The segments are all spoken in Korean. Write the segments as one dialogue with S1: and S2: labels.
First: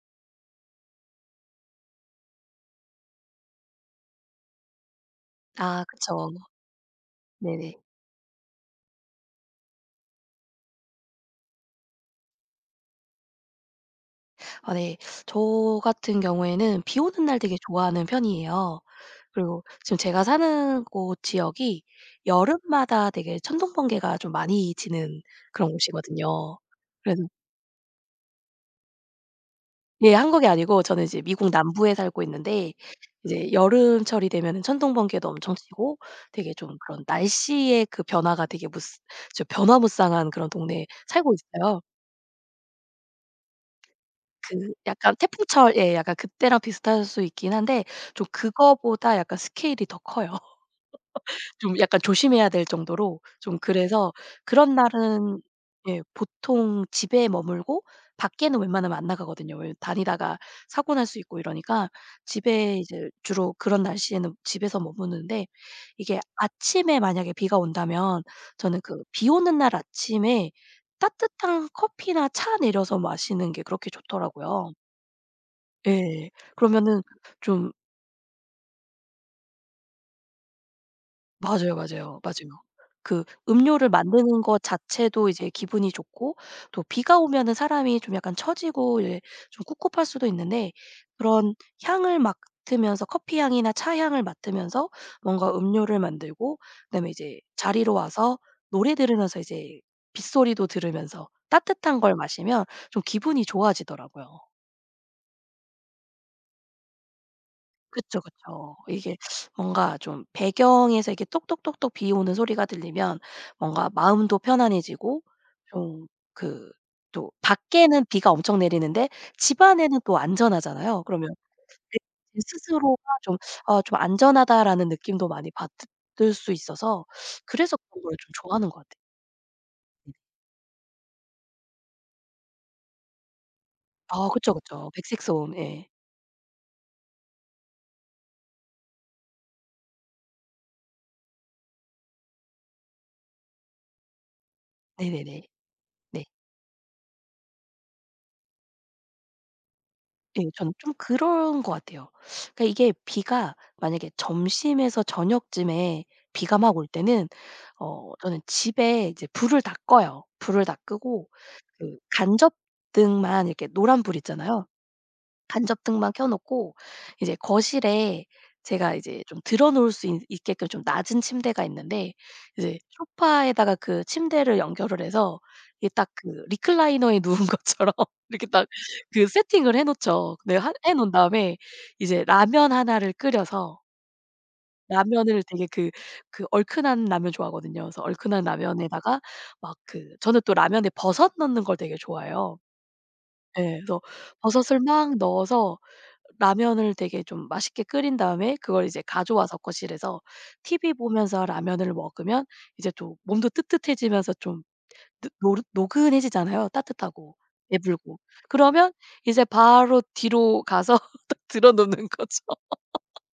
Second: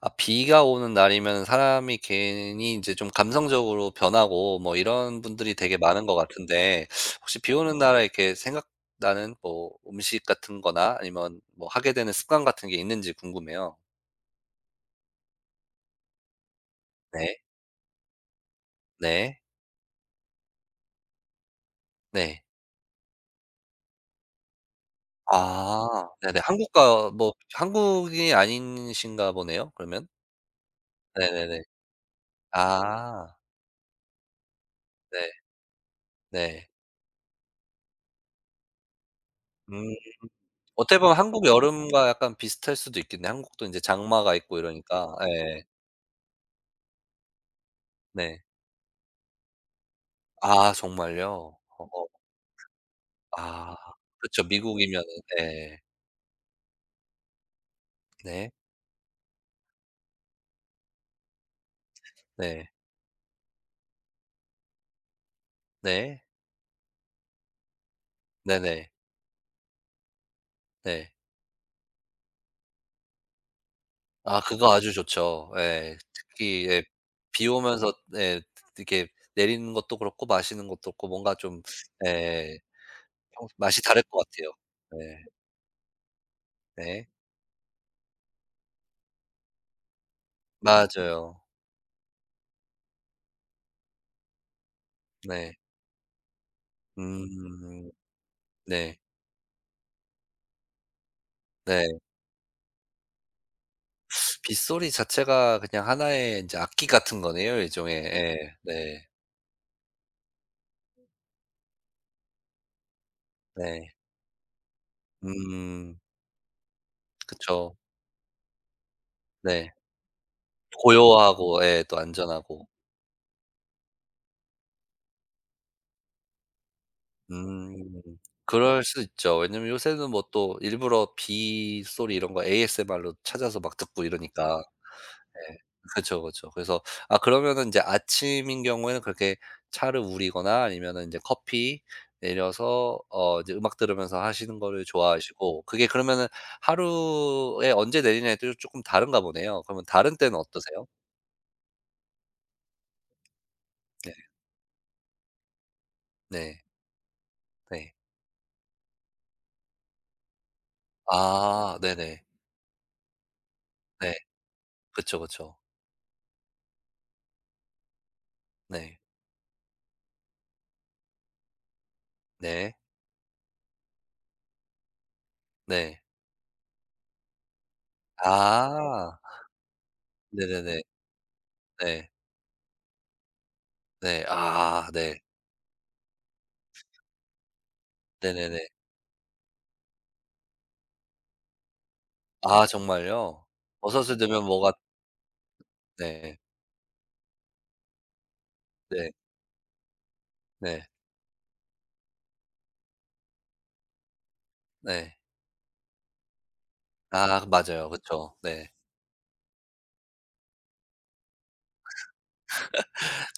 S1: 아 비가 오는 날이면 사람이 괜히 이제 좀 감성적으로 변하고 뭐 이런 분들이 되게
S2: 아
S1: 많은 것
S2: 그쵸.
S1: 같은데, 혹시 비 오는
S2: 네네.
S1: 날에 이렇게 생각나는 뭐 음식 같은 거나 아니면 뭐 하게 되는 습관 같은 게 있는지 궁금해요.
S2: 아 네. 저 같은 경우에는 비 오는
S1: 네.
S2: 날 되게 좋아하는 편이에요.
S1: 네.
S2: 그리고 지금 제가 사는 곳 지역이
S1: 네.
S2: 여름마다 되게 천둥, 번개가 좀 많이 치는 그런
S1: 아 네네.
S2: 곳이거든요.
S1: 한국과
S2: 그래서
S1: 뭐 한국이 아니신가 보네요 그러면?
S2: 예 한국이 아니고 저는 이제 미국
S1: 네네네.
S2: 남부에 살고 있는데
S1: 아
S2: 이제 여름철이 되면은 천둥,
S1: 네.
S2: 번개도 엄청 치고 되게
S1: 네.
S2: 좀 그런 날씨의 그 변화가 되게 무스 저
S1: 음.
S2: 변화무쌍한 그런 동네에
S1: 어떻게 보면
S2: 살고
S1: 한국
S2: 있어요.
S1: 여름과 약간 비슷할 수도 있겠네요. 한국도 이제 장마가 있고
S2: 그 약간
S1: 이러니까. 네.
S2: 태풍철 예 약간 그때랑 비슷할 수 있긴 한데 좀
S1: 네.
S2: 그거보다 약간 스케일이 더 커요.
S1: 아 정말요?
S2: 좀 약간
S1: 어어.
S2: 조심해야 될 정도로 좀
S1: 아
S2: 그래서
S1: 그쵸.
S2: 그런
S1: 미국이면은
S2: 날은
S1: 네.
S2: 예 보통 집에 머물고
S1: 네.
S2: 밖에는 웬만하면 안 나가거든요. 왜냐면 다니다가 사고 날 수 있고 이러니까
S1: 네.
S2: 집에 이제 주로 그런 날씨에는 집에서 머무는데 이게
S1: 네.
S2: 아침에 만약에 비가 온다면 저는
S1: 네네.
S2: 그 비 오는 날 아침에
S1: 네.
S2: 따뜻한 커피나 차 내려서 마시는 게 그렇게
S1: 아 그거
S2: 좋더라고요.
S1: 아주 좋죠. 예.
S2: 예.
S1: 특히 예
S2: 그러면은
S1: 비
S2: 좀
S1: 오면서 예 이렇게 내리는 것도 그렇고 마시는 것도 그렇고 뭔가 좀
S2: 맞아요, 맞아요.
S1: 예
S2: 맞아요. 그
S1: 평소 맛이
S2: 음료를
S1: 다를 것
S2: 만드는
S1: 같아요.
S2: 것
S1: 네.
S2: 자체도 이제 기분이 좋고 또
S1: 네.
S2: 비가 오면은 사람이 좀 약간 처지고 이제 좀 꿉꿉할 수도 있는데
S1: 맞아요.
S2: 그런 향을 맡으면서 커피 향이나 차 향을 맡으면서 뭔가
S1: 네.
S2: 음료를 만들고 그다음에 이제
S1: 음.
S2: 자리로 와서 노래
S1: 네.
S2: 들으면서 이제 빗소리도 들으면서
S1: 네.
S2: 따뜻한 걸 마시면 좀 기분이 좋아지더라고요.
S1: 빗소리 자체가 그냥 하나의 인제 악기 같은 거네요 일종의.
S2: 그쵸,
S1: 예.
S2: 그쵸.
S1: 네.
S2: 이게 뭔가 좀 배경에서 이렇게 똑똑똑똑 비 오는 소리가 들리면
S1: 네.
S2: 뭔가 마음도 편안해지고
S1: 음.
S2: 좀 그 또
S1: 그쵸.
S2: 밖에는 비가 엄청 내리는데 집
S1: 네.
S2: 안에는 또 안전하잖아요. 그러면
S1: 고요하고 예 또
S2: 내 제
S1: 안전하고.
S2: 스스로가 좀 '아 좀 안전하다.'라는 느낌도 많이 받을 수 있어서 그래서 그런 걸
S1: 음.
S2: 좀 좋아하는 것
S1: 그럴 수
S2: 같아요.
S1: 있죠. 왜냐면 요새는 뭐 또 일부러 비 소리 이런 거 ASMR로 찾아서 막 듣고
S2: 아 그쵸,
S1: 이러니까.
S2: 그쵸. 백색소음.
S1: 예.
S2: 예.
S1: 그쵸, 그쵸. 그래서 아 그러면은 인제 아침인 경우에는 그렇게 차를 우리거나 아니면은 인제 커피 내려서 이제 음악 들으면서 하시는 거를
S2: 네네네.
S1: 좋아하시고 그게
S2: 네.
S1: 그러면은 하루에 언제 내리냐에 따라 쪼끔 다른가 보네요. 그러면 다른 때는
S2: 네. 저는
S1: 어떠세요?
S2: 좀 그런 것 같아요. 그러니까 이게 비가 만약에
S1: 네.
S2: 점심에서 저녁쯤에 비가
S1: 네.
S2: 막 올 때는
S1: 네.
S2: 저는 집에 이제 불을 다 꺼요. 불을 다 끄고
S1: 아
S2: 그
S1: 네네.
S2: 간접등만 이렇게 노란
S1: 네.
S2: 불 있잖아요.
S1: 그쵸, 그쵸.
S2: 간접등만 켜 놓고 이제 거실에 제가
S1: 네.
S2: 이제 좀 들어 놓을 수 있 있게끔 좀 낮은 침대가 있는데
S1: 네.
S2: 이제 소파에다가 그 침대를 연결을 해서 이게
S1: 네.
S2: 딱 그 리클라이너에 누운 것처럼 이렇게 딱
S1: 아.
S2: 그 세팅을 해 놓죠. 근데 하
S1: 네네네.
S2: 해 놓은 다음에
S1: 네.
S2: 이제 라면 하나를 끓여서
S1: 네. 아 네.
S2: 라면을 되게 그 얼큰한 라면 좋아하거든요. 그래서 얼큰한
S1: 네네네.
S2: 라면에다가 막 그 저는 또 라면에 버섯 넣는 걸 되게 좋아해요.
S1: 아 정말요?
S2: 예. 그래서
S1: 버섯을 넣으면 뭐가
S2: 버섯을 막 넣어서
S1: 네.
S2: 라면을 되게 좀 맛있게 끓인 다음에 그걸 이제
S1: 네.
S2: 가져와서 거실에서
S1: 네.
S2: TV 보면서 라면을 먹으면 이제 또 몸도 뜨뜻해지면서 좀
S1: 네.
S2: 느노 노근해지잖아요 따뜻하고
S1: 아 그 맞아요.
S2: 배불고.
S1: 그쵸. 네.
S2: 그러면 이제 바로 뒤로 가서 딱 들어 놓는 거죠.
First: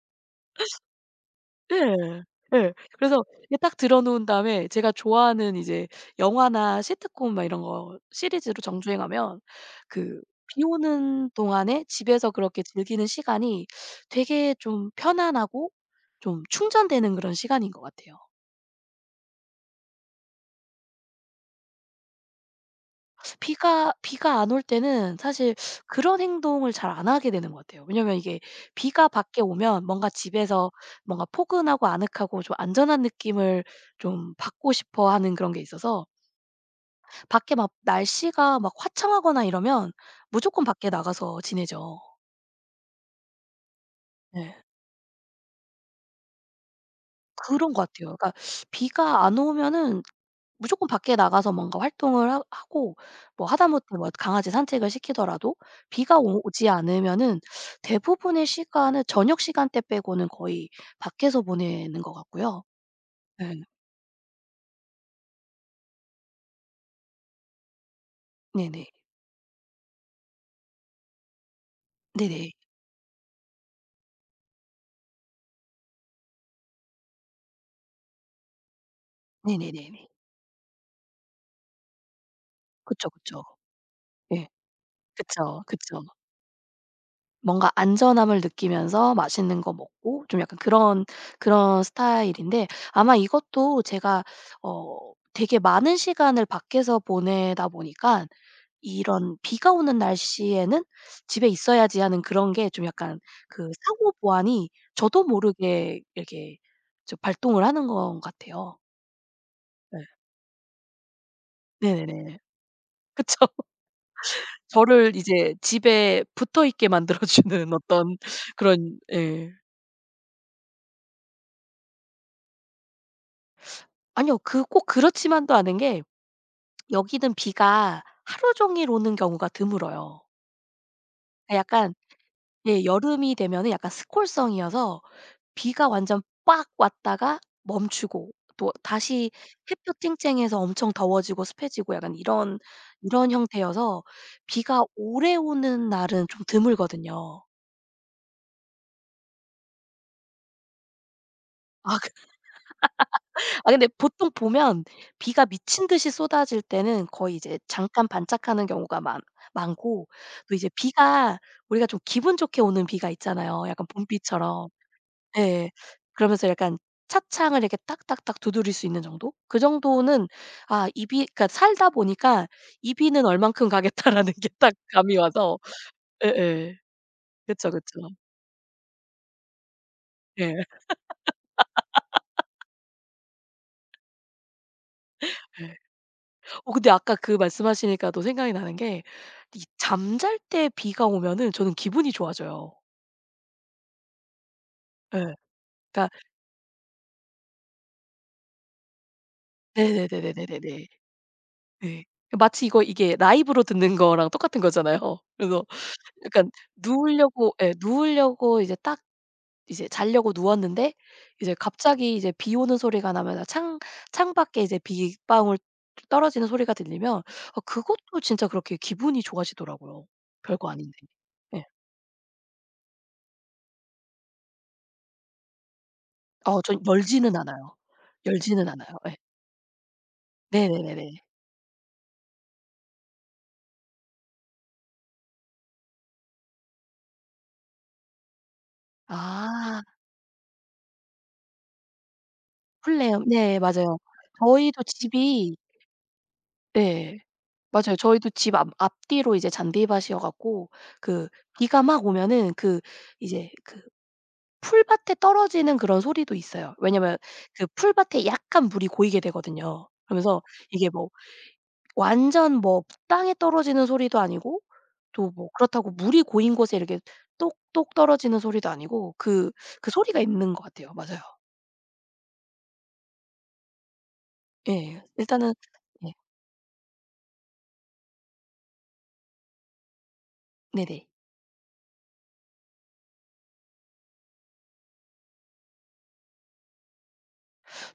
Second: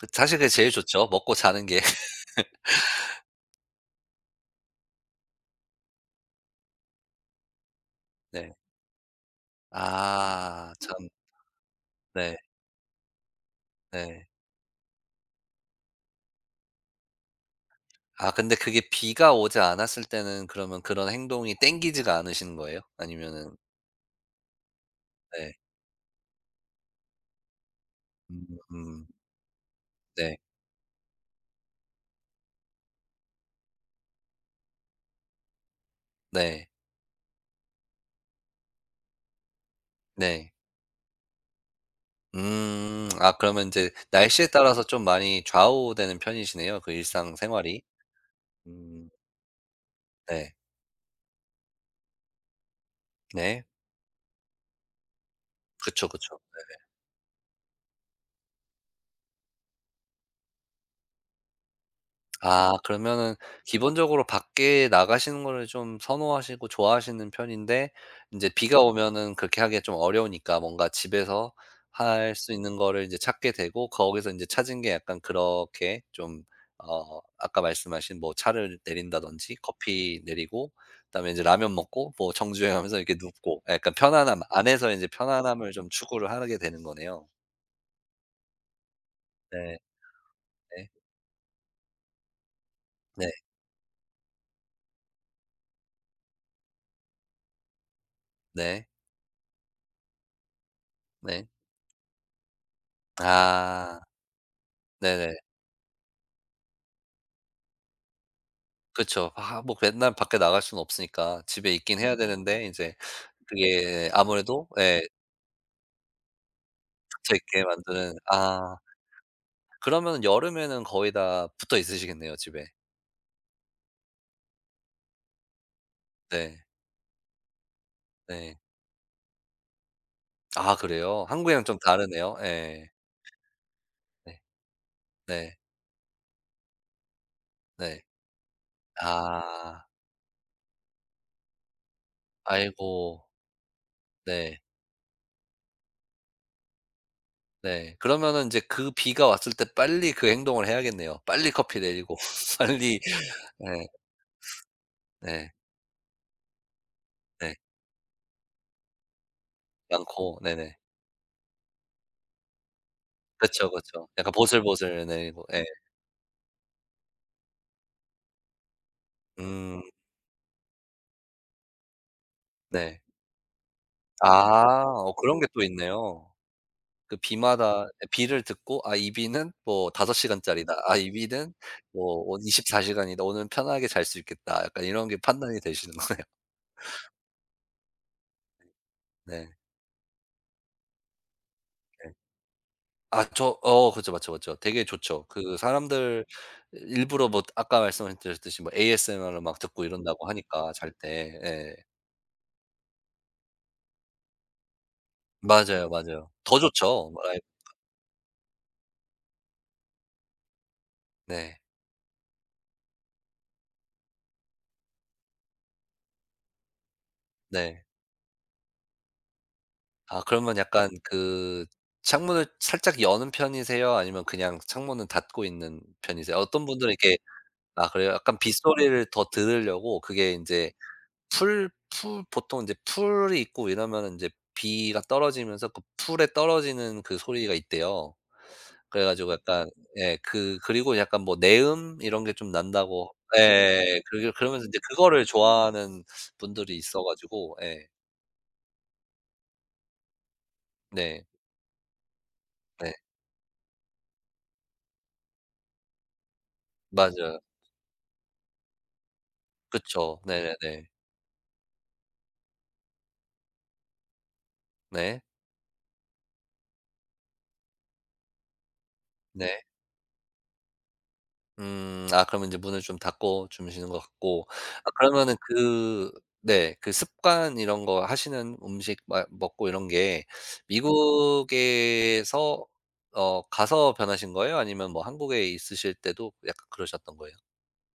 S1: 그 사실 그게 제일 좋죠. 먹고 자는 게.
S2: 예. 예. 그래서 이게 딱 들어 놓은 다음에 제가 좋아하는 이제 영화나 시트콤 막 이런 거
S1: 네.
S2: 시리즈로 정주행하면 그 비
S1: 아 참.
S2: 오는 동안에 집에서
S1: 네.
S2: 그렇게 즐기는 시간이
S1: 네.
S2: 되게 좀 편안하고 좀 충전되는 그런 시간인 것 같아요.
S1: 아 근데 그게 비가 오지 않았을 때는 그러면 그런 행동이 땡기지가 않으신 거예요? 아니면은
S2: 비가 안 올 때는
S1: 네.
S2: 사실 그런 행동을 잘 안 하게 되는 것 같아요. 왜냐면 이게
S1: 음. 음.
S2: 비가 밖에 오면 뭔가
S1: 네.
S2: 집에서 뭔가 포근하고 아늑하고 좀 안전한 느낌을 좀 받고 싶어 하는 그런 게 있어서
S1: 네.
S2: 밖에 막 날씨가 막 화창하거나 이러면
S1: 네.
S2: 무조건 밖에 나가서 지내죠.
S1: 음. 아 그러면 이제 날씨에
S2: 네.
S1: 따라서 좀 많이 좌우되는 편이시네요, 그
S2: 그런
S1: 일상생활이.
S2: 것 같아요. 그러니까
S1: 음.
S2: 비가 안 오면은
S1: 네.
S2: 무조건 밖에 나가서 뭔가 활동을 하 하고 뭐
S1: 네.
S2: 하다못해 뭐 강아지 산책을 시키더라도
S1: 그쵸,
S2: 비가
S1: 그쵸.
S2: 오 오지 않으면은 대부분의 시간은 저녁 시간대 빼고는 거의 밖에서 보내는 것 같고요.
S1: 아 그러면은
S2: 예.
S1: 기본적으로 밖에 나가시는 거를 좀 선호하시고 좋아하시는 편인데, 인제 비가
S2: 네네.
S1: 오면은 그렇게 하기가 좀 어려우니까 뭔가 집에서 할
S2: 네네.
S1: 수 있는 거를 이제 찾게 되고, 거기서 인제 찾은 게 약간 그렇게 좀 아까 말씀하신 뭐 차를 내린다든지
S2: 네네네네.
S1: 커피 내리고 그다음에 인제 라면 먹고 뭐 정주행하면서
S2: 그쵸,
S1: 이렇게
S2: 그쵸.
S1: 눕고 약간 편안함
S2: 예.
S1: 안에서 인제
S2: 그쵸,
S1: 편안함을 좀
S2: 그쵸.
S1: 추구를 하게 되는 거네요.
S2: 뭔가 안전함을 느끼면서 맛있는 거
S1: 네.
S2: 먹고 좀 약간
S1: 네.
S2: 그런 스타일인데 아마
S1: 네.
S2: 이것도 제가 어 되게 많은 시간을 밖에서 보내다 보니까
S1: 네.
S2: 이런 비가 오는 날씨에는
S1: 네.
S2: '집에 있어야지.' 하는 그런 게 좀 약간 그
S1: 아.
S2: 상호 보완이 저도
S1: 네네.
S2: 모르게 이렇게 좀 발동을 하는 것 같아요.
S1: 그쵸. 아 뭐
S2: 네.
S1: 맨날 밖에 나갈 수는 없으니까 집에 있긴 해야
S2: 네네네.
S1: 되는데 이제
S2: 그쵸.
S1: 그게 아무래도 예
S2: 저를 이제 집에 붙어 있게 만들어
S1: 붙어 있게
S2: 주는
S1: 만드는
S2: 어떤
S1: 아.
S2: 그런 예.
S1: 그러면 여름에는 거의 다 붙어 있으시겠네요 집에.
S2: 아니요. 그 꼭 그렇지만도 않은 게
S1: 네.
S2: 여기는 비가 하루
S1: 네.
S2: 종일 오는 경우가 드물어요.
S1: 아 그래요?
S2: 아
S1: 한국이랑 좀
S2: 약간
S1: 다르네요.
S2: 예
S1: 예.
S2: 여름이 되면은 약간
S1: 네.
S2: 스콜성이어서
S1: 네.
S2: 비가 완전 빡 왔다가
S1: 네.
S2: 멈추고 또 다시
S1: 아.
S2: 햇볕 쨍쨍해서 엄청 더워지고 습해지고 약간 이런
S1: 아이고.
S2: 이런 형태여서
S1: 네.
S2: 비가 오래 오는 날은 좀 드물거든요.
S1: 네. 그러면은 인제 그 비가 왔을 때 빨리 그 행동을 해야겠네요. 빨리 커피 내리고
S2: 아
S1: 빨리
S2: 아
S1: 네.
S2: 근데 보통 보면 비가
S1: 네.
S2: 미친 듯이 쏟아질 때는 거의
S1: 네.
S2: 이제 잠깐 반짝하는 경우가 많 많고
S1: 많고
S2: 또 이제
S1: 네네.
S2: 비가 우리가 좀 기분 좋게 오는 비가 있잖아요.
S1: 그쵸,
S2: 약간
S1: 그쵸. 약간
S2: 봄비처럼.
S1: 보슬보슬 내리고. 예.
S2: 예. 그러면서 약간 차창을 이렇게 딱딱딱 두드릴 수 있는 정도? 그
S1: 음.
S2: 정도는 아 이 비 그러니까 살다 보니까 '이
S1: 네.
S2: 비는 얼만큼 가겠다.'라는 게 딱
S1: 아어
S2: 감이
S1: 그런 게
S2: 와서
S1: 또 있네요.
S2: 예예.
S1: 그
S2: 그쵸,
S1: 비마다
S2: 그쵸.
S1: 예 비를 듣고 '아 이 비는 뭐 5
S2: 예.
S1: 시간짜리다. 아이 비는 뭐 오 24 시간이다. 오늘은 편하게 잘수 있겠다.' 약간 이런 게 판단이
S2: 예.
S1: 되시는 거네.
S2: 근데 아까 그 말씀하시니까 또 생각이 나는 게
S1: 네.
S2: 이 잠잘 때 비가 오면은 저는 기분이
S1: 네.
S2: 좋아져요.
S1: 아 저어 그죠. 맞죠, 맞죠. 되게 좋죠.
S2: 예.
S1: 그
S2: 그러니까
S1: 사람들 일부러 뭐 아까 말씀해 드렸듯이 뭐 ASMR을 막 듣고 이런다고 하니까
S2: 네네네네네네네.
S1: 잘 때. 예.
S2: 네. 마치 이거 이게 라이브로 듣는 거랑 똑같은 거잖아요. 그래서
S1: 맞아요, 맞아요.
S2: 약간
S1: 더 좋죠. 뭐 라이
S2: 누우려고 예 누우려고 이제 딱 이제 자려고 누웠는데 이제
S1: 네.
S2: 갑자기 이제 비 오는 소리가 나면 창 창밖에 이제 빗방울 떨어지는 소리가 들리면
S1: 네.
S2: 그것도 진짜 그렇게 기분이 좋아지더라고요
S1: 아 그러면
S2: 별거
S1: 약간
S2: 아닌데.
S1: 그
S2: 예.
S1: 창문을 살짝 여는 편이세요? 아니면 그냥 창문은 닫고 있는 편이세요? 어떤 분들은 이렇게
S2: 열지는 않아요.
S1: 아 그래요? 약간
S2: 열지는 않아요.
S1: 빗소리를
S2: 예.
S1: 더 들으려고 그게 이제
S2: 네네네네.
S1: 풀 보통 이제 풀이 있고 이러면은 제 비가 떨어지면서 그 풀에 떨어지는 그 소리가 있대요. 그래 가지고 약간
S2: 아
S1: 예 그리고 약간 뭐 내음 이런 게 좀
S2: 풀레
S1: 난다고
S2: 요네 맞아요.
S1: 예 그러 그러면서 이제
S2: 저희도
S1: 그거를
S2: 집이
S1: 좋아하는 분들이 있어
S2: 네,
S1: 가지고 예.
S2: 맞아요. 저희도 집 앞 앞뒤로 이제 잔디밭이어 갖고
S1: 네.
S2: 그 비가 막 오면은 그
S1: 네.
S2: 이제 그 풀밭에 떨어지는 그런 소리도 있어요. 왜냐면
S1: 맞아요.
S2: 그 풀밭에 약간 물이 고이게 되거든요.
S1: 그쵸.
S2: 그러면서
S1: 네네네.
S2: 이게 뭐 완전 뭐 땅에 떨어지는 소리도 아니고
S1: 네.
S2: 또 뭐 그렇다고 물이 고인 곳에 이렇게 똑똑 떨어지는 소리도 아니고 그
S1: 네.
S2: 그 소리가 있는 것 같아요. 맞아요.
S1: 음. 아 그러면 인제 문을 좀 닫고 주무시는 것 같고 아
S2: 예.
S1: 그러면은
S2: 일단은
S1: 그
S2: 네.
S1: 네 그 습관 이런 거 하시는 음식 막 먹고 이런 게
S2: 네네.
S1: 미국에서 가서 변하신 거예요? 아니면 뭐 한국에 있으실 때도 약간 그러셨던 거예요?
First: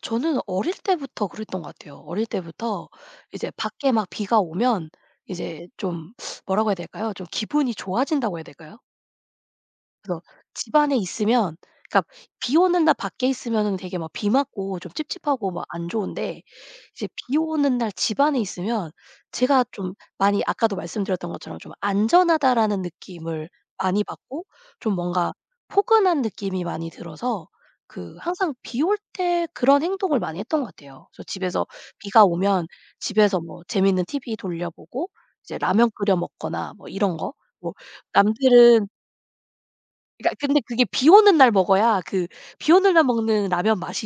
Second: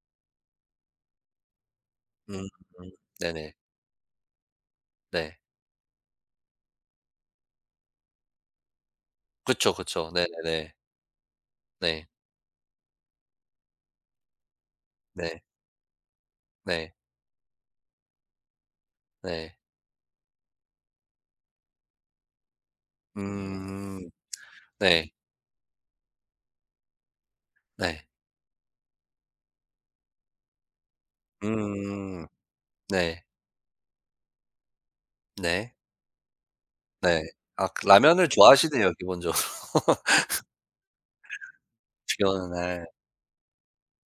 S2: 저는 어릴 때부터 그랬던 것 같아요. 어릴
S1: 음.
S2: 때부터 이제
S1: 네네.
S2: 밖에 막 비가 오면
S1: 네.
S2: 이제 좀 뭐라고 해야 될까요? 좀 기분이 좋아진다고 해야 될까요?
S1: 그쵸, 그쵸.
S2: 그래서
S1: 네네네.
S2: 집 안에 있으면
S1: 네.
S2: 그러니까 비 오는 날 밖에 있으면은 되게 막 비 맞고 좀
S1: 네. 네.
S2: 찝찝하고 막 안 좋은데
S1: 네.
S2: 이제 비 오는 날 집 안에 있으면
S1: 네.
S2: 제가 좀 많이 아까도 말씀드렸던 것처럼 좀 '안전하다.'라는 느낌을
S1: 음.
S2: 많이 받고 좀
S1: 네.
S2: 뭔가 포근한 느낌이 많이 들어서
S1: 네.
S2: 그 항상 비올 때 그런 행동을 많이 했던 것 같아요. 그래서 집에서 비가
S1: 음.
S2: 오면
S1: 네.
S2: 집에서 뭐 재밌는 TV 돌려보고 이제
S1: 네.
S2: 라면 끓여 먹거나 뭐 이런
S1: 네.
S2: 거
S1: 아
S2: 뭐
S1: 그 라면을
S2: 남들은
S1: 좋아하시네요 기본적으로.
S2: 그러니까 근데 그게 비 오는 날 먹어야
S1: 비
S2: 그
S1: 오는
S2: 비
S1: 날.
S2: 오는 날 먹는 라면 맛이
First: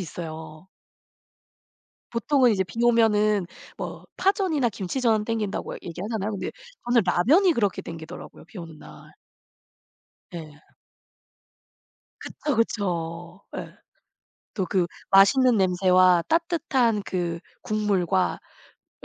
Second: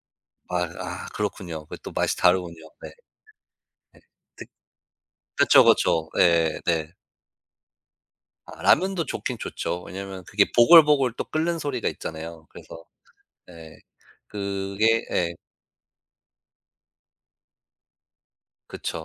S1: 아
S2: 있어요.
S1: 아 그렇군요. 그게 또 맛이
S2: 보통은
S1: 다르군요.
S2: 이제 비
S1: 네.
S2: 오면은 뭐
S1: 그
S2: 파전이나 김치전
S1: 그쵸,
S2: 땡긴다고
S1: 그쵸.
S2: 얘기하잖아요. 근데
S1: 예예 네.
S2: 저는 라면이 그렇게 땡기더라고요, 비
S1: 아
S2: 오는
S1: 라면도
S2: 날.
S1: 좋긴 좋죠. 왜냐면 그게
S2: 예.
S1: 보글보글 또 끓는 소리가 있잖아요.
S2: 그쵸,
S1: 그래서
S2: 그쵸. 예.
S1: 예.
S2: 또 그
S1: 그게 예
S2: 맛있는 냄새와 따뜻한 그 국물과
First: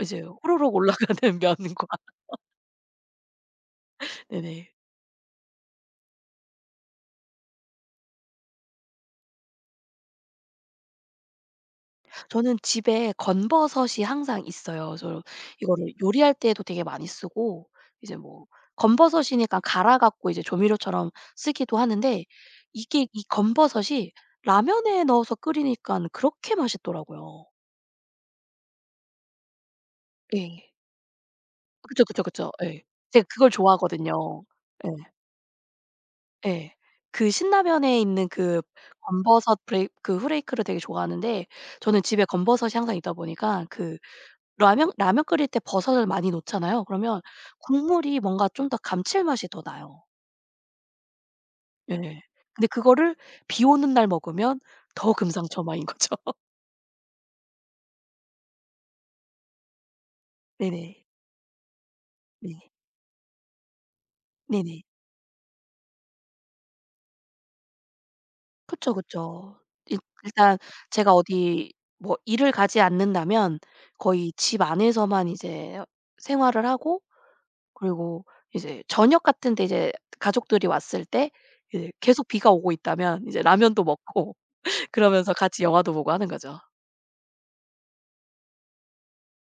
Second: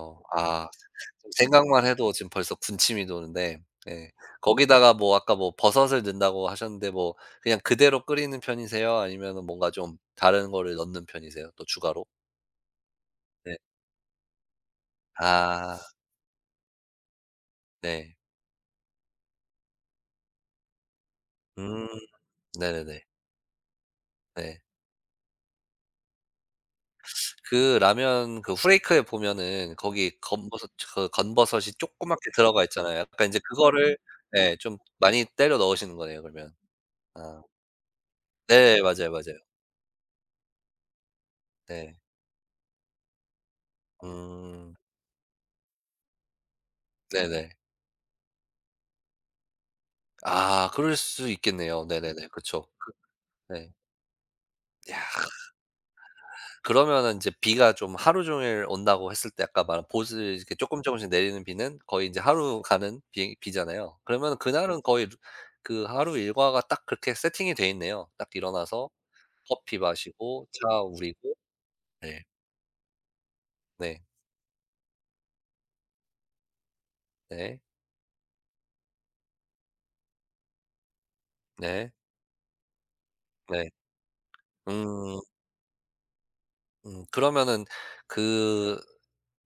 S2: 이제
S1: 아
S2: 호로록 올라가는
S1: 생각만
S2: 면과
S1: 해도 지금 벌써 군침이 도는데 예.
S2: 네네.
S1: 거기다가 뭐 아까 뭐 버섯을 넣는다고 하셨는데 뭐 그냥 그대로 끓이는 편이세요? 아니면은 뭔가 좀 다른 거를 넣는 편이세요? 또 추가로?
S2: 저는 집에
S1: 네.
S2: 건버섯이 항상 있어요. 저
S1: 아
S2: 이거를 요리할 때에도 되게 많이 쓰고
S1: 네.
S2: 이제 뭐 건버섯이니까 갈아 갖고 이제 조미료처럼 쓰기도
S1: 음
S2: 하는데
S1: 네네네.
S2: 이게 이 건버섯이
S1: 네.
S2: 라면에 넣어서 끓이니깐 그렇게 맛있더라고요.
S1: 그 라면 그 후레이크에 보면은 거기 건버섯
S2: 예.
S1: 그 건버섯이
S2: 그쵸, 그쵸,
S1: 조그맣게
S2: 그쵸.
S1: 들어가
S2: 예.
S1: 있잖아요. 약간
S2: 제가
S1: 인제
S2: 그걸
S1: 그거를
S2: 좋아하거든요.
S1: 예 좀
S2: 예.
S1: 많이 때려 넣으시는 거네요 그러면.
S2: 예. 그
S1: 아
S2: 신라면에 있는 그
S1: 네 맞아요, 맞아요.
S2: 건버섯 브레이 그 후레이크를 되게 좋아하는데
S1: 네.
S2: 저는 집에 건버섯이 항상 있다 보니까 그
S1: 음
S2: 라면 끓일 때 버섯을 많이 넣잖아요. 그러면
S1: 네네.
S2: 국물이 뭔가 좀 더 감칠맛이 더 나요.
S1: 아 그럴 수 있겠네요.
S2: 예.
S1: 네네네. 그쵸.
S2: 근데
S1: 그
S2: 그거를 비
S1: 네.
S2: 오는 날 먹으면 더 금상첨화인 거죠.
S1: 그러면은 이제 비가 좀 하루 종일 온다고 했을 때 아까 말한 보슬 이렇게 조금 조금
S2: 네네.
S1: 씩 내리는 비는 거의 이제 하루
S2: 네네.
S1: 가는 비 비잖아요. 그러면 그날은
S2: 네네.
S1: 거의 루 그 하루 일과가 딱 그렇게 세팅이 돼 있네요. 딱 일어나서
S2: 그쵸, 그쵸.
S1: 커피
S2: 일
S1: 마시고
S2: 일단
S1: 차
S2: 제가
S1: 우리고
S2: 어디 뭐
S1: 네.
S2: 일을 가지 않는다면
S1: 네.
S2: 거의 집 안에서만 이제 생활을 하고
S1: 네.
S2: 그리고 이제 저녁 같은 데 이제 가족들이 왔을 때 이제
S1: 네.
S2: 계속 비가 오고 있다면 이제
S1: 네.
S2: 라면도 먹고
S1: 음.
S2: 그러면서 같이 영화도 보고 하는 거죠.
S1: 음. 그러면은 그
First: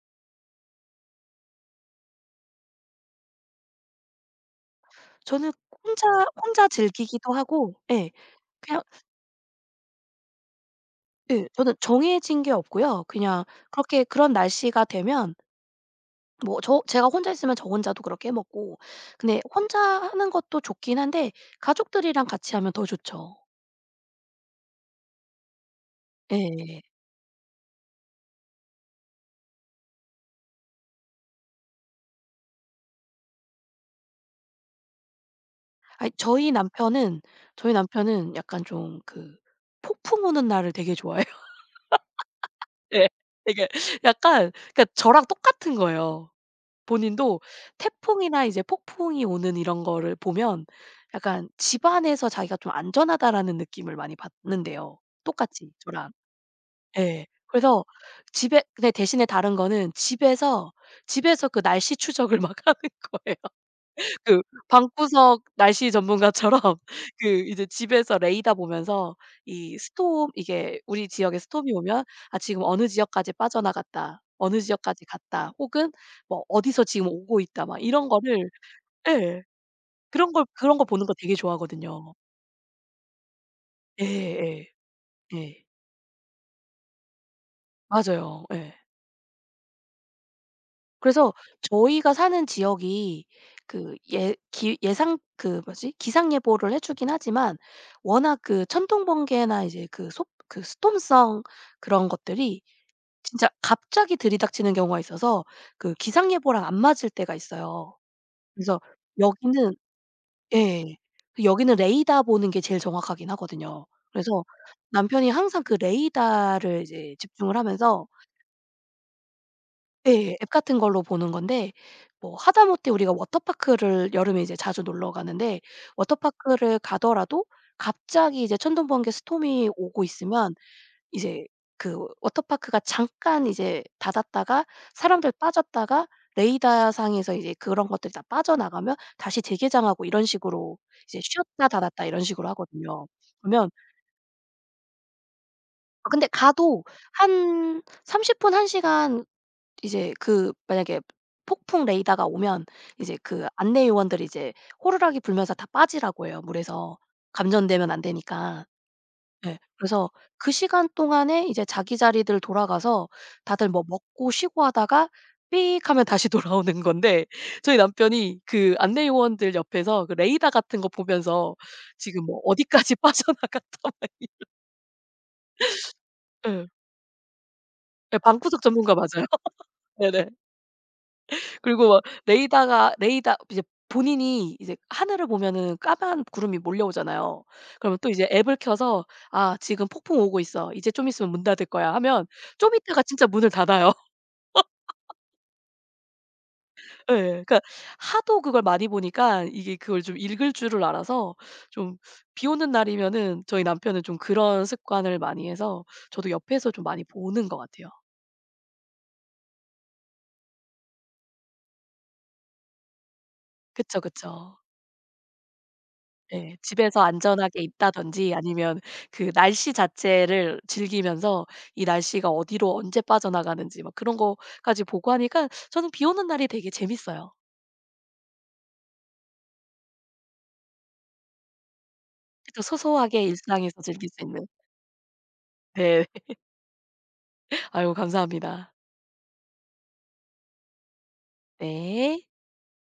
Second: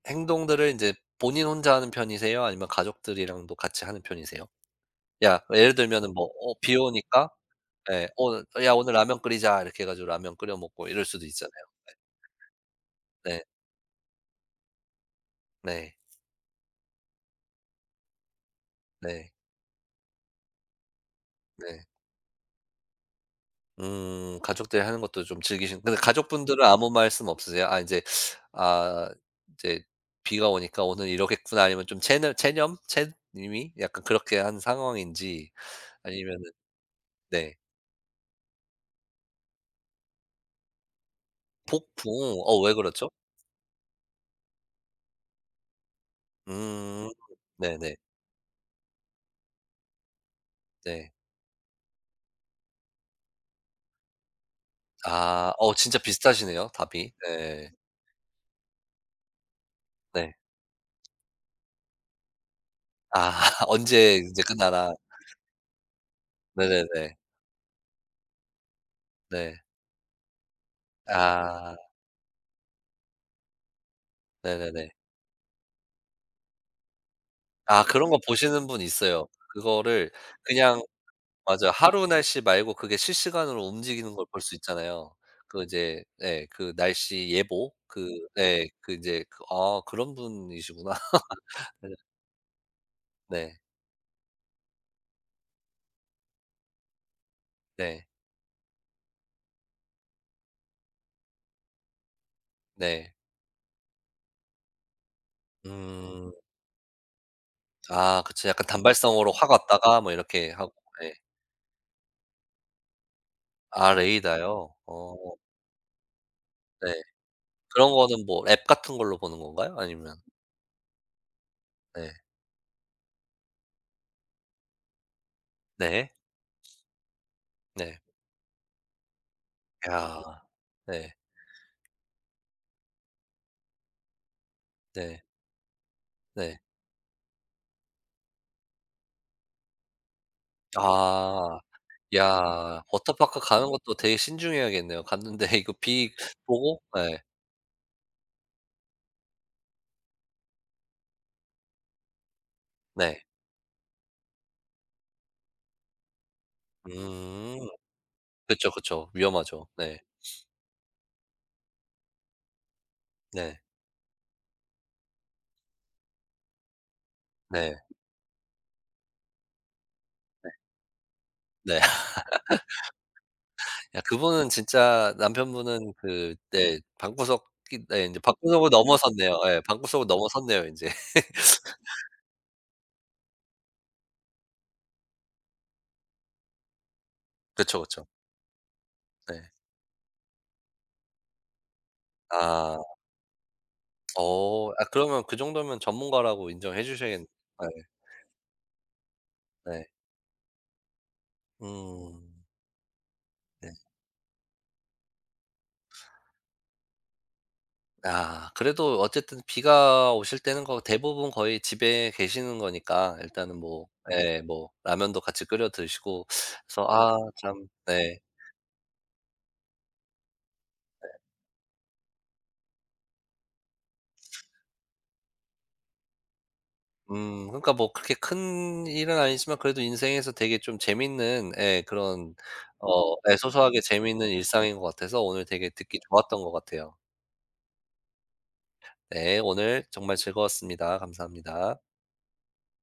S1: 행동들을 이제 본인 혼자 하는 편이세요? 아니면 가족들이랑도 같이 하는 편이세요? 야
S2: 저는
S1: 예를
S2: 혼자
S1: 들면은 뭐
S2: 혼자
S1: 비 오니까
S2: 즐기기도 하고
S1: 네.
S2: 예.
S1: 오늘 어, "야
S2: 그냥
S1: 오늘 라면 끓이자." 이렇게 해 가지고 라면 끓여 먹고 이럴 수도
S2: 예
S1: 있잖아요.
S2: 저는 정해진 게 없고요.
S1: 네.
S2: 그냥 그렇게 그런 날씨가 되면
S1: 네.
S2: 뭐 제가 혼자 있으면 저 혼자도 그렇게 해 먹고
S1: 네.
S2: 근데 혼자 하는 것도 좋긴 한데
S1: 네.
S2: 가족들이랑 같이 하면 더 좋죠.
S1: 음. 가족들이 하는 것도 좀 즐기신 근데 가족분들은
S2: 예.
S1: 아무 말씀 없으세요? 아 인제 아 이제 '비가 오니까 오늘 이러겠구나.' 아니면 좀 체념? 체님이 약간 그렇게 한 상황인지
S2: 아이
S1: 아니면은
S2: 저희 남편은
S1: 네.
S2: 저희 남편은 약간 좀 그 폭풍 오는 날을 되게 좋아해요.
S1: 폭풍. 왜 그렇죠?
S2: 예. 되게 약간 그러니까 저랑 똑같은 거예요.
S1: 음.
S2: 본인도
S1: 네네.
S2: 태풍이나 이제 폭풍이 오는 이런 거를 보면
S1: 네.
S2: 약간 집 안에서 자기가 좀 안전하다라는 느낌을 많이 받는대요,
S1: 아.
S2: 똑같이
S1: 어 진짜
S2: 저랑.
S1: 비슷하시네요 답이.
S2: 예.
S1: 네.
S2: 그래서 집에 근데 대신에 다른 거는
S1: 네.
S2: 집에서 그 날씨 추적을 막 하는
S1: 아.
S2: 거예요.
S1: "언제 인제
S2: 그
S1: 끝나나."
S2: 방구석 날씨 전문가처럼
S1: 네네네.
S2: 그 이제 집에서 레이더 보면서
S1: 네.
S2: 이 스톰 이게 우리 지역에 스톰이
S1: 아
S2: 오면 '아 지금 어느 지역까지 빠져나갔다. 어느
S1: 네네네.
S2: 지역까지 갔다.' 혹은 뭐 '어디서 지금 오고 있다.' 막
S1: 아
S2: 이런
S1: 그런 거
S2: 거를
S1: 보시는 분 있어요.
S2: 예.
S1: 그거를
S2: 그런 걸 그런
S1: 그냥
S2: 거 보는 거 되게
S1: 맞아요. 하루
S2: 좋아하거든요.
S1: 날씨 말고 그게 실시간으로 움직이는 걸 볼 수
S2: 예예.
S1: 있잖아요.
S2: 예.
S1: 그
S2: 예.
S1: 이제 예 그 날씨 예보 그
S2: 맞아요.
S1: 네
S2: 예.
S1: 그 인제 그 아 그런 분이시구나.
S2: 그래서 저희가 사는 지역이
S1: 네.
S2: 그 예 기 예상 그 뭐지? 기상 예보를 해 주긴 하지만
S1: 네.
S2: 워낙 그 천둥 번개나 이제 그 소 그 스톰성 그런 것들이
S1: 네.
S2: 진짜 갑자기 들이닥치는 경우가 있어서 그
S1: 음.
S2: 기상 예보랑 안 맞을 때가 있어요.
S1: 아 그쵸. 약간
S2: 그래서
S1: 단발성으로 확
S2: 여기는
S1: 왔다가 뭐 이렇게 하고
S2: 예.
S1: 예.
S2: 그 여기는 레이더 보는 게 제일 정확하긴 하거든요.
S1: 아
S2: 그래서
S1: 레이더요? 어
S2: 남편이 항상 그 레이더를
S1: 네.
S2: 이제 집중을
S1: 그런
S2: 하면서
S1: 거는 뭐 앱 같은 걸로 보는 건가요? 아니면
S2: 네. 앱 같은 걸로 보는 건데
S1: 네.
S2: 뭐 하다못해 우리가 워터파크를 여름에 이제 자주 놀러 가는데
S1: 네.
S2: 워터파크를 가더라도
S1: 네.
S2: 갑자기 이제 천둥번개 스톰이 오고
S1: 야.
S2: 있으면
S1: 네.
S2: 이제 그 워터파크가 잠깐 이제 닫았다가
S1: 네.
S2: 사람들 빠졌다가
S1: 네.
S2: 레이더 상에서 이제 그런 것들이 다 빠져나가면 다시 재개장하고 이런 식으로 이제
S1: 아.
S2: 쉬었다 닫았다 이런 식으로
S1: 야
S2: 하거든요.
S1: 워터파크 가는
S2: 그러면
S1: 것도 되게 신중해야겠네요. 갔는데 이거
S2: 아
S1: 비
S2: 근데
S1: 보고
S2: 가도
S1: 예.
S2: 한 30 분, 1 시간 이제 그 만약에 폭풍 레이더가 오면 이제
S1: 네.
S2: 그 안내 요원들이 이제 호루라기 불면서 다 빠지라고 해요, 물에서.
S1: 음.
S2: 감전되면 안 되니까.
S1: 그쵸, 그쵸.
S2: 예.
S1: 위험하죠. 네.
S2: 그래서 그 시간 동안에 이제 자기 자리들 돌아가서
S1: 네.
S2: 다들 뭐 먹고 쉬고 하다가 삑 하면 다시 돌아오는 건데
S1: 네.
S2: 저희 남편이 그 안내 요원들 옆에서 그 레이더 같은 거 보면서
S1: 네.
S2: 지금 뭐 어디까지 빠져나갔다 막
S1: 야
S2: 이
S1: 그분은 진짜 남편분은 그
S2: 예.
S1: 네 방구석이 네
S2: 예
S1: 인제
S2: 방구석
S1: 방구석을
S2: 전문가 맞아요.
S1: 넘어섰네요. 예. 방구석을
S2: 네네.
S1: 넘어섰네요 인제.
S2: 그리고 막내다가 레이다 이제 본인이 이제 하늘을 보면은 까만 구름이 몰려오잖아요.
S1: 그쵸,
S2: 그러면
S1: 그쵸.
S2: 또 이제 앱을 켜서
S1: 네.
S2: '아 지금 폭풍 오고 있어. 이제 좀 있으면 문 닫을 거야.' 하면 좀
S1: 아.
S2: 있다가 진짜 문을 닫아요.
S1: 어. 아 그러면 그 정도면 전문가라고 인정해
S2: 예.
S1: 주셔야겠
S2: 그러니까
S1: 예.
S2: 하도 그걸 많이 보니까 이게
S1: 네.
S2: 그걸 좀 읽을 줄을 알아서 좀
S1: 음.
S2: 비 오는 날이면은 저희
S1: 네.
S2: 남편은 좀 그런 습관을 많이 해서 저도 옆에서 좀 많이 보는 것 같아요.
S1: 아 그래도 어쨌든 비가 오실 때는 거 대부분 거의 집에 계시는 거니까 일단은 뭐
S2: 그쵸,
S1: 예
S2: 그쵸.
S1: 뭐 라면도 같이 끓여 드시고
S2: 예.
S1: 그래서
S2: 집에서
S1: 아 네. 참
S2: 안전하게
S1: 네.
S2: 있다든지 아니면 그 날씨 자체를 즐기면서 이 날씨가 어디로 언제 빠져나가는지 막 그런 거까지 보고 하니까 저는 비 오는 날이 되게 재밌어요.
S1: 그러니까 뭐 그렇게 큰 일은 아니지만 그래도 인생에서 되게 좀 재밌는 예 그런
S2: 그쵸.
S1: 어
S2: 소소하게
S1: 예 소소하게
S2: 일상에서
S1: 재
S2: 즐길
S1: 밌
S2: 수
S1: 는
S2: 있는.
S1: 일상인 것 같아서 오늘 되게 듣기
S2: 네.
S1: 좋았던 것 같아요.
S2: 아고 감사합니다.
S1: 네 오늘 정말 즐거웠습니다. 감사합니다.
S2: 네.